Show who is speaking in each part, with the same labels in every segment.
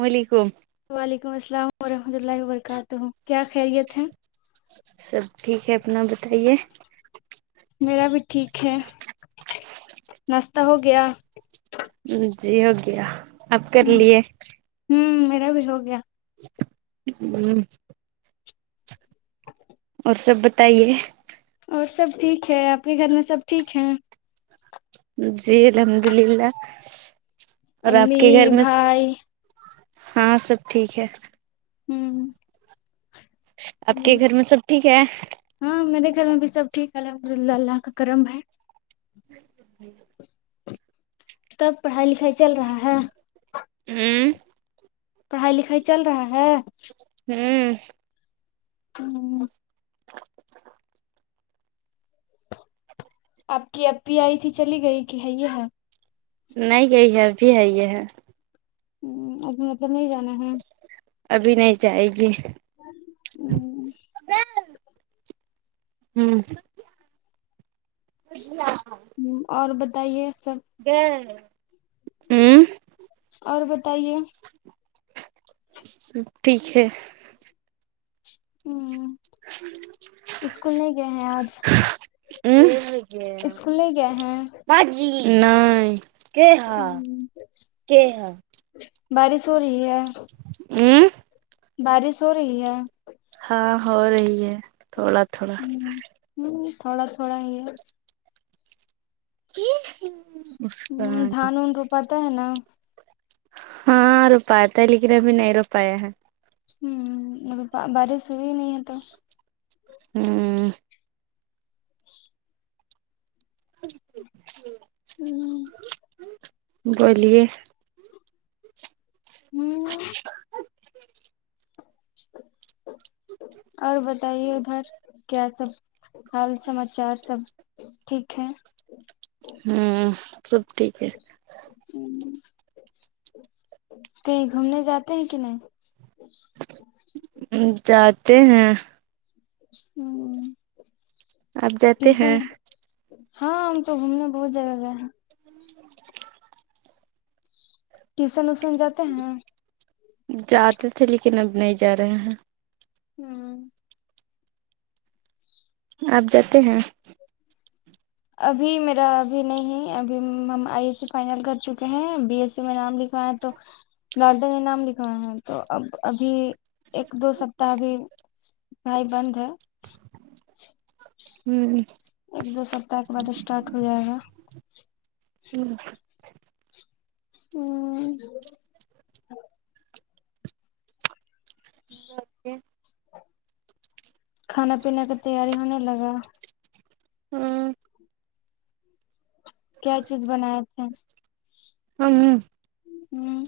Speaker 1: ولیکم
Speaker 2: وعلیکم السلام ورحمۃ اللہ وبرکاتہ کیا خیریت ہے
Speaker 1: سب ٹھیک ہے اپنا بتائیے
Speaker 2: میرا بھی ٹھیک ہے ناشتہ ہو گیا
Speaker 1: جی ہو گیا آپ کر
Speaker 2: ہ
Speaker 1: لیے
Speaker 2: ہوں میرا بھی ہو گیا
Speaker 1: [inaudible]
Speaker 2: [inaudible]
Speaker 1: اور سب بتائیے
Speaker 2: اور سب ٹھیک ہے آپ کے گھر میں سب ٹھیک ہے
Speaker 1: جی الحمد للہ اور آپ
Speaker 2: امی
Speaker 1: کے گھر میں
Speaker 2: بھائی
Speaker 1: ہاں سب ٹھیک ہے
Speaker 2: ہوں
Speaker 1: آپ کے
Speaker 2: چلیے
Speaker 1: گھر میں سب ٹھیک ہے
Speaker 2: ہاں میرے گھر میں بھی سب ٹھیک ہے الحمد اللہ اللہ کا کرم ہے
Speaker 1: جی
Speaker 2: تب پڑھائی لکھائی چل رہا ہے
Speaker 1: ہوں
Speaker 2: پڑھائی لکھائی چل رہا ہے
Speaker 1: ہوں
Speaker 2: ہوں آپ کی اپی آئی تھی چلی گئی کی ہے یہاں
Speaker 1: نہیں گئی ہے ابھی ہے یہ ہے
Speaker 2: ہوں اب مطلب نہیں جانا ہے
Speaker 1: ابھی نہیں جائے گی
Speaker 2: ہوں
Speaker 1: ہوں جی ہاں
Speaker 2: اور بتائیے سب
Speaker 1: گئے ہوں
Speaker 2: اور بتائیے
Speaker 1: ٹھیک ہے
Speaker 2: ہوں اسکول نہیں گئے ہیں آج
Speaker 1: ہوں گ
Speaker 2: اسکول نہیں گئے ہیں
Speaker 1: باجی نہیں کہ
Speaker 2: ہ
Speaker 1: ہاں
Speaker 2: [inaudible]
Speaker 1: کہ ہا
Speaker 2: بارش ہو رہی ہے
Speaker 1: ہوں
Speaker 2: بارش ہو رہی ہے
Speaker 1: ہاں ہو رہی ہے تھوڑا تھوڑا
Speaker 2: ہوں تھوڑا تھوڑا ہی ہے
Speaker 1: کہ ہاں
Speaker 2: ہ دھان اون پتا ہے نا
Speaker 1: ہاں رو پایا لیکن ابھی نہیں رو پایا ہے
Speaker 2: ہوں ابی بارش ہوئی نہیں ہے تو
Speaker 1: ہوں
Speaker 2: [inaudible] ہوں
Speaker 1: بولیے
Speaker 2: ہوں [inaudible] اور بتائیے ادھر کیا سب حال سماچار سب ٹھیک ہے
Speaker 1: ہوں سب ٹھیک ہے
Speaker 2: ہوں کہیں گھومنے جاتے ہیں کہ نہیں
Speaker 1: جاتے ہیں
Speaker 2: ہوں
Speaker 1: آپ جاتے
Speaker 2: ٹیشن
Speaker 1: ہیں
Speaker 2: ہاں ہم تو گھومنے بہت جگہ گیا ہے ٹیوشن ویوسن جاتے ہیں
Speaker 1: جاتے تھے لیکن اب نہیں جا رہے ہیں
Speaker 2: ہمم
Speaker 1: آپ جاتے ہیں
Speaker 2: ابھی میرا ابھی نہیں ابھی ہم آئی ایس سی فائنل کر چکے ہیں بی ایس سی میں نام لکھ ہاں تو لارڈن یہ نام لکھوا ہیں تو اب ابھی ایک دو سپتاح ابھی پڑھائی بند ہے
Speaker 1: ہوں
Speaker 2: ایک دو سپتاح کے بعد اسٹارٹ ہو جائے گا
Speaker 1: [unintelligible]
Speaker 2: ہوں [inaudible] کھانا پینے کا تیاری ہونے لگا
Speaker 1: ہوں
Speaker 2: کیا چیز بنائے تھے
Speaker 1: ہم
Speaker 2: ہوں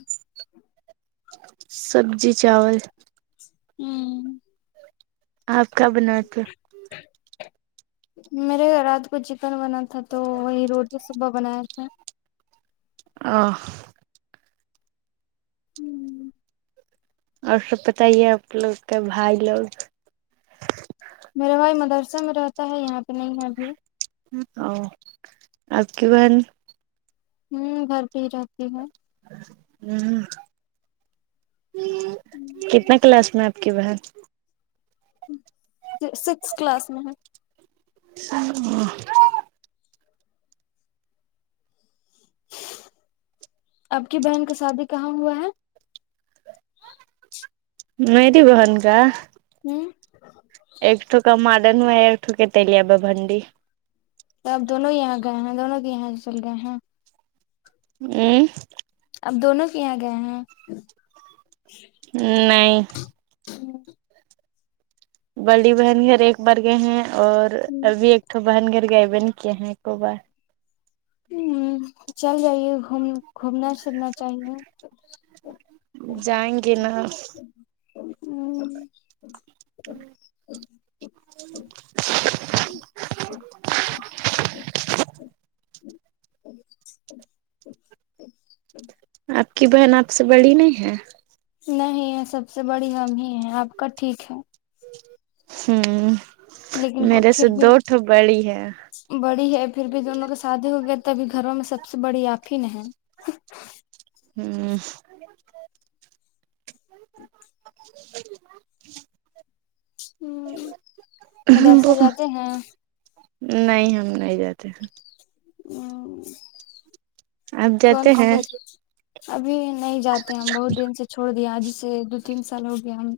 Speaker 1: سبزی چاول
Speaker 2: ہوں
Speaker 1: آپ کیا بناے تھے
Speaker 2: [unintelligible] میرے گھر رات کو چکن بنا تھا تو وہی روٹی صبح بنایا تھا
Speaker 1: آہ اور سب پتا یہ آپ لوگ کے بھائی لوگ
Speaker 2: میرا بھائی مدرسہ میں رہتا ہے یہاں پہ نہیں ہے ابھی
Speaker 1: او آپ کی بہن
Speaker 2: ہمم گھر پہ ہی رہتی ہے
Speaker 1: ہمم کتنا کلاس میں آپ کی بہن
Speaker 2: سکس کلاس میں ہے
Speaker 1: ہمم
Speaker 2: آپ کی بہن کا شادی کہاں ہوا ہے
Speaker 1: میری بہن کا
Speaker 2: ہوں
Speaker 1: ایک وکا مادن ہو ہے ایکٹھوک تلییاب بھنڈی
Speaker 2: تب دونوں یہاں گئے ہیں دونوں کے یہاں چل گئے ہیں
Speaker 1: ھمم
Speaker 2: اب دونوں کے یہاں گئے ہیں
Speaker 1: نہیں
Speaker 2: ہمم
Speaker 1: بڑی بہن گھر ایک بار گئے ہیں اور ابھی ایک بہن گھر گئے بہن کی ہیں روبہ
Speaker 2: ہمم چل جائیے گوم گھومنا پہرنا چاہیے ہوں
Speaker 1: جائیں گے نا ہوں ہوں
Speaker 2: [inaudible]
Speaker 1: آپ کی بہن آپ سے بڑی نہیں ہے
Speaker 2: نہیں یہ سب سے بڑی ہم ہی ہیں آپ کا ٹھیک ہے
Speaker 1: ہوں
Speaker 2: لیکن
Speaker 1: میرے سے
Speaker 2: پھر بھی
Speaker 1: دو تو بڑی ہے
Speaker 2: بڑی ہے پھر بھی دونوں کے شادی ہو گیا تبھی گھروں میں سب سے بڑی آپ ہی نے ہے
Speaker 1: ہوں
Speaker 2: [inaudible]
Speaker 1: [inaudible]
Speaker 2: ہوں مدرسہ جاتے ہیں
Speaker 1: نہیں ہم نہیں جاتے ہیں
Speaker 2: ہوں
Speaker 1: آپ
Speaker 2: کون
Speaker 1: جاتے
Speaker 2: س
Speaker 1: ہیں
Speaker 2: ابھی نہیں جاتے ہم بہت دن سے چھوڑ دیا آج سے دو تین سال ہو گیا ہم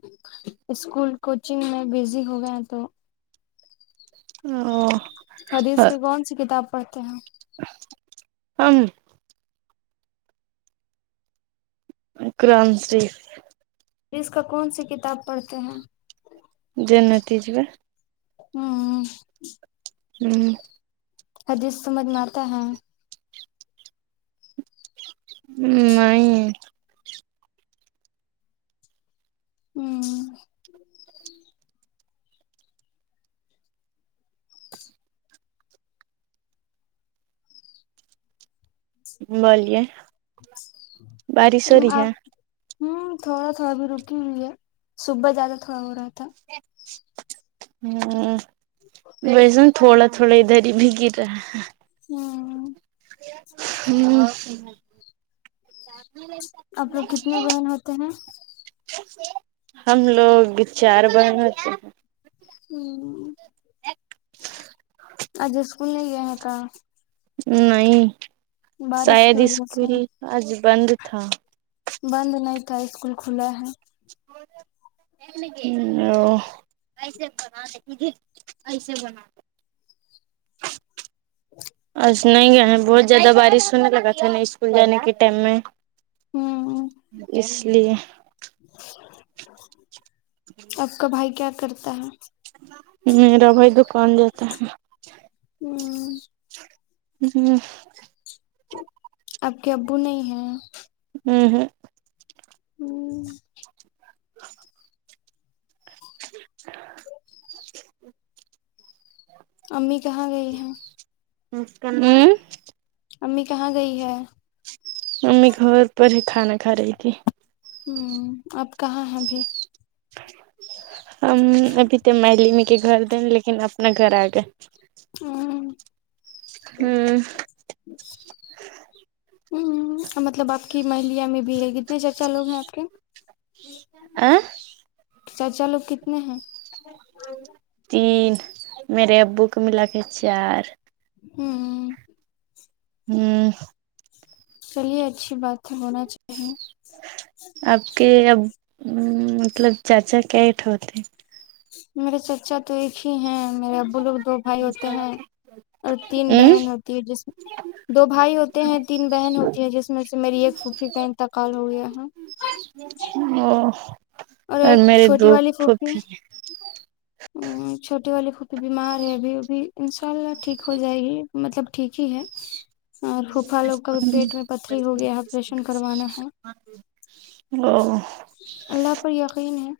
Speaker 2: اسکول کوچنگ میں بزی ہو گئے ہیں تو
Speaker 1: او ہو
Speaker 2: حدیث کی کون سی کتاب پڑھتے ہیں آپ
Speaker 1: ہم قرآن شریف
Speaker 2: اس کا کون سی کتاب پڑھتے ہیں
Speaker 1: جنتی ج میں
Speaker 2: ہوں
Speaker 1: ہوں
Speaker 2: حدیث سمجھ میں آتا ہے
Speaker 1: ہ نہیں
Speaker 2: ہوں
Speaker 1: بولیے بارش ہو رہی
Speaker 2: آپ
Speaker 1: ہے
Speaker 2: ہوں تھوڑا تھوڑا ابھی رکی ہوئی ہے صبح زیادہ تھوڑا ہو رہا تھا
Speaker 1: ہ ویسن تھوڑا تھوڑا ادھر ہی بھی گر رہا ہ
Speaker 2: ہوں
Speaker 1: [unintelligible]
Speaker 2: آپ لوگ کتنے بہن ہوتے ہیں
Speaker 1: ہم لوگ بھی چار بہن ہوتے ہیں
Speaker 2: ہوں آج اسکول نہیں گے ہے کا
Speaker 1: نہیں
Speaker 2: بارش
Speaker 1: شاید
Speaker 2: کی وجہ سے
Speaker 1: اسکول آج بند تھا
Speaker 2: بند نہیں تھا اسکول کھلا ہے
Speaker 1: [inaudible] ہوں آ
Speaker 2: [inaudible]
Speaker 1: آج نہیں گئے ہیں بہت زیادہ بارش ہونے لگا تھا نا اسکول جانے کے ٹائم میں
Speaker 2: ہوں
Speaker 1: اس لیے
Speaker 2: [inaudible]
Speaker 1: ہ [inaudible]
Speaker 2: آپ کا بھائی کیا کرتا ہے
Speaker 1: میرا بھائی دکان جاتا ہے
Speaker 2: ہوں
Speaker 1: جی
Speaker 2: آپ کے ابو نہیں ہیں
Speaker 1: ہے ہے
Speaker 2: ہوں
Speaker 1: ا
Speaker 2: امی کہاں گئے ہیں
Speaker 1: ہوں
Speaker 2: امی کہاں گئی ہے
Speaker 1: ممی گھر پر ہی کھانا کھا رہی تھی
Speaker 2: ہوں اپ کہاں ہیں ابھی
Speaker 1: ہم ابھی تو ملی میں کے گھر دیں لیکن اپنا گھر آ گئے
Speaker 2: ہوں
Speaker 1: ہوں
Speaker 2: ج ہمم مطلب آپ کی مہلیا میں بھی ہے کتنے چچا لوگ ہیں آپ کے
Speaker 1: آ
Speaker 2: چاچا لوگ کتنے ہیں
Speaker 1: تین میرے ابو کو ملا کے ہے چار
Speaker 2: ہوں
Speaker 1: ہوں
Speaker 2: چلیے اچھی بات ہے ہونا چاہیے
Speaker 1: آپ کے اب مطلب چاچا کیٹ ہوتے
Speaker 2: میرے چچا تو ایک ہی ہیں میرے ابو لوگ دو بھائی ہوتے ہیں اور تین بہن ہوتی ہے جس دو بھائی ہوتے ہیں تین بہن ہوتی ہیں جس میں سے میری ایک پھوفھی کا انتقال ہو گیا ہے
Speaker 1: او اور
Speaker 2: ایک
Speaker 1: میرے
Speaker 2: چھوٹی
Speaker 1: دکھ خ ہی
Speaker 2: چھوٹے والے پھوپھی بیمار ہے ابھی ا بھی ان شاء اللہ ٹھیک ہو جائے گی مطلب ٹھیک ہی ہے اور پھوپھا لوگ کا بھی
Speaker 1: ہوں
Speaker 2: پیٹ میں پتھری ہو گیا آپریشن کروانا ہے
Speaker 1: او
Speaker 2: اللہ پر یقین ہے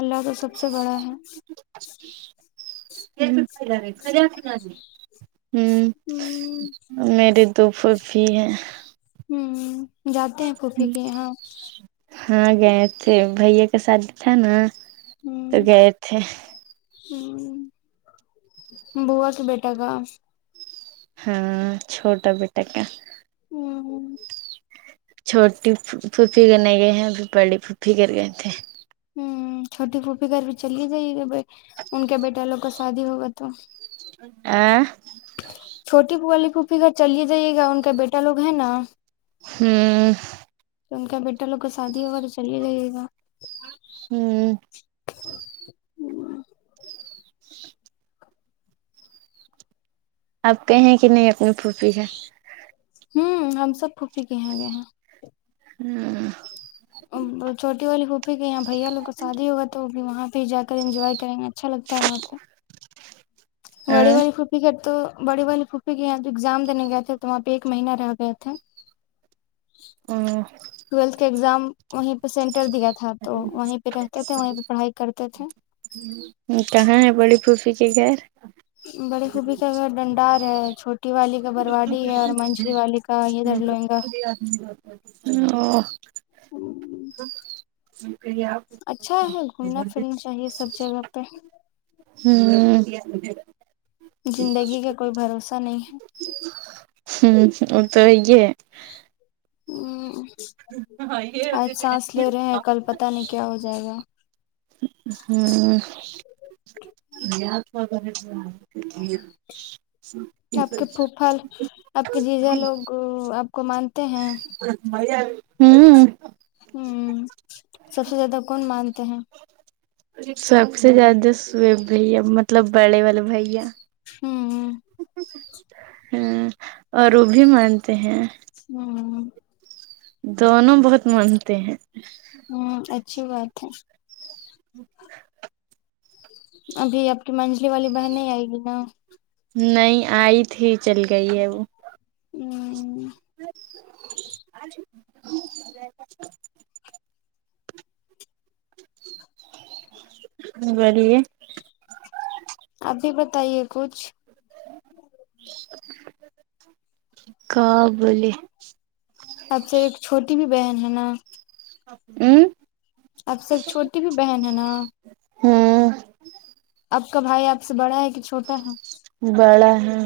Speaker 2: اللہ کا سب سے بڑا ہے
Speaker 1: ہوں
Speaker 2: ہ
Speaker 1: میرے دو پھوپھی ہیں
Speaker 2: ہوں جاتے ہیں پھوپھی کی ہاں
Speaker 1: ہاں گئے تھے بھائیا کا شادی تھا نا تو گئے تھے
Speaker 2: ہمم بوا کے بیٹا کا
Speaker 1: ہاں چھوٹا بیٹا کا
Speaker 2: ہوں
Speaker 1: چھوٹی پھوپھی کرنے گئے ہیں ابھی بڑی پھوپھی کر گئے تھے
Speaker 2: ہمم چھوٹی پھوپی گھر بھی چلی جائے گی ب ان کے بیٹا لوگ کا شادی ہوگا تو
Speaker 1: آ
Speaker 2: چھوٹی والی پوپی گھر چلے جائیے گا ان کا بیٹا لوگ ہے نا
Speaker 1: ہوں
Speaker 2: تو ان کا بیٹا لوگ کو شادی ہوگا تو چل ہی جایے گا
Speaker 1: ہوں آپ کہیں کہ نہیں اپنی پھوپھی ہے
Speaker 2: ہوں ہم سب پھوپھی کے یہاں گئے ہیں
Speaker 1: ہوں
Speaker 2: چوٹی والی پھوپھی کے یہاں بھیا والوں کو شادی ہوگیا تو وہ بھی وہاں پہ جا کر انجوائے کریں گے اچھا لگتا ہے وہاں پہ بڑی والڑی
Speaker 1: ہاں
Speaker 2: پھوپ ٹھیک ہے تو بڑی والی پھوپھی کے یہاں ایگزام دینے گئے تھے تو وہاں پہ ایک مہینہ رہ گیا تھے
Speaker 1: ہوں
Speaker 2: ٹویلتھ کا ایگزام وہیں پہ سینٹر دیا تھا تو وہیں پہ رہتے تھے وہیں پہ پڑھائی کرتے تھے
Speaker 1: کہاں ہے بڑی پھوپھی کا گھر
Speaker 2: بڑی پھوپھی کا گھر ڈنڈار ہے چھوٹی والی کا برواڈی ہے اور منجلی والی کا یہ ادھر لوئینگا
Speaker 1: او ہ شکریہ
Speaker 2: اچھا ہے گھومنا پھرنا چاہیے سب جگہ پہ
Speaker 1: ہمم
Speaker 2: زندگی کا کوئی بھروسہ نہیں ہے
Speaker 1: ہمم وہ تو یہ ہے
Speaker 2: ہوں آج سانس لے رہے ہیں کل پتا نہیں کیا ہو جائے گا
Speaker 1: ہمم [unintelligible]
Speaker 2: اپ کے پھو پھل اپ کے جیجا لوگ اپ کو مانتے ہیں
Speaker 1: ہمم
Speaker 2: ہمم سب سے زیادہ کون مانتے ہیں
Speaker 1: سب سے زیادہ شعیب بھیا مطلب بڑے والے بھیا
Speaker 2: ہوں
Speaker 1: ہاں اور وہ بھی مانتے ہیں
Speaker 2: ہوں
Speaker 1: دونوں بہت مانتے ہیں
Speaker 2: ہوں اچھی بات ہے ابھی آپ کی منجلی والی بہن نہیں آئے گی نا
Speaker 1: نہیں آئی تھی چل گئی ہے وہ
Speaker 2: ہوں
Speaker 1: بولیے
Speaker 2: آپ بھی بتائیے کچھ
Speaker 1: کا بولی
Speaker 2: اچھا ایک چھوٹی بھی بہن ہے نا
Speaker 1: امم
Speaker 2: اب سے ایک چھوٹی بھی بہن ہے نا
Speaker 1: ہوں
Speaker 2: آپ کا بھائی آپ سے بڑا ہے کہ چھوٹا ہے
Speaker 1: بڑا ہے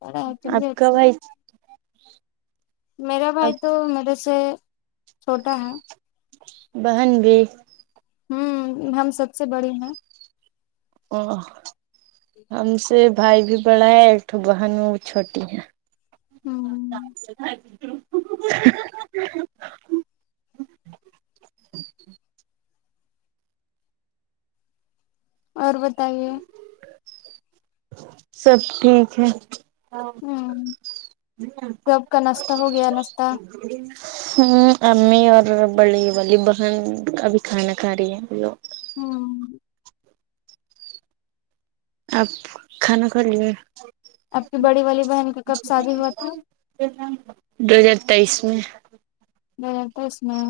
Speaker 2: بڑا ہے
Speaker 1: آپ
Speaker 2: چلیے
Speaker 1: کا
Speaker 2: اچھی
Speaker 1: بھائی
Speaker 2: بات میرا بھائی
Speaker 1: آپ
Speaker 2: تو میرے سے چھوٹا ہے
Speaker 1: بہن بھی
Speaker 2: ہوں ہم سب سے بڑے ہیں
Speaker 1: او ہم سے بھائی بھی بڑا ہے ایک بہن بھی وہ چھوٹی ہے
Speaker 2: ہوں
Speaker 1: [inaudible]
Speaker 2: اور بتائیے
Speaker 1: سب ٹھیک ہے
Speaker 2: ہوں سب کا ناشتہ ہو گیا ناشہ
Speaker 1: [inaudible] ہوں امی اور بڑی والی بہن ابھی کھانا کھاری ہے
Speaker 2: ہوں
Speaker 1: آپ کھانا کھا لیے
Speaker 2: آپ کی بڑی والی بہن کا کب شادی ہوا تھا
Speaker 1: دو ہزار تیئس میں
Speaker 2: نہیں اس میں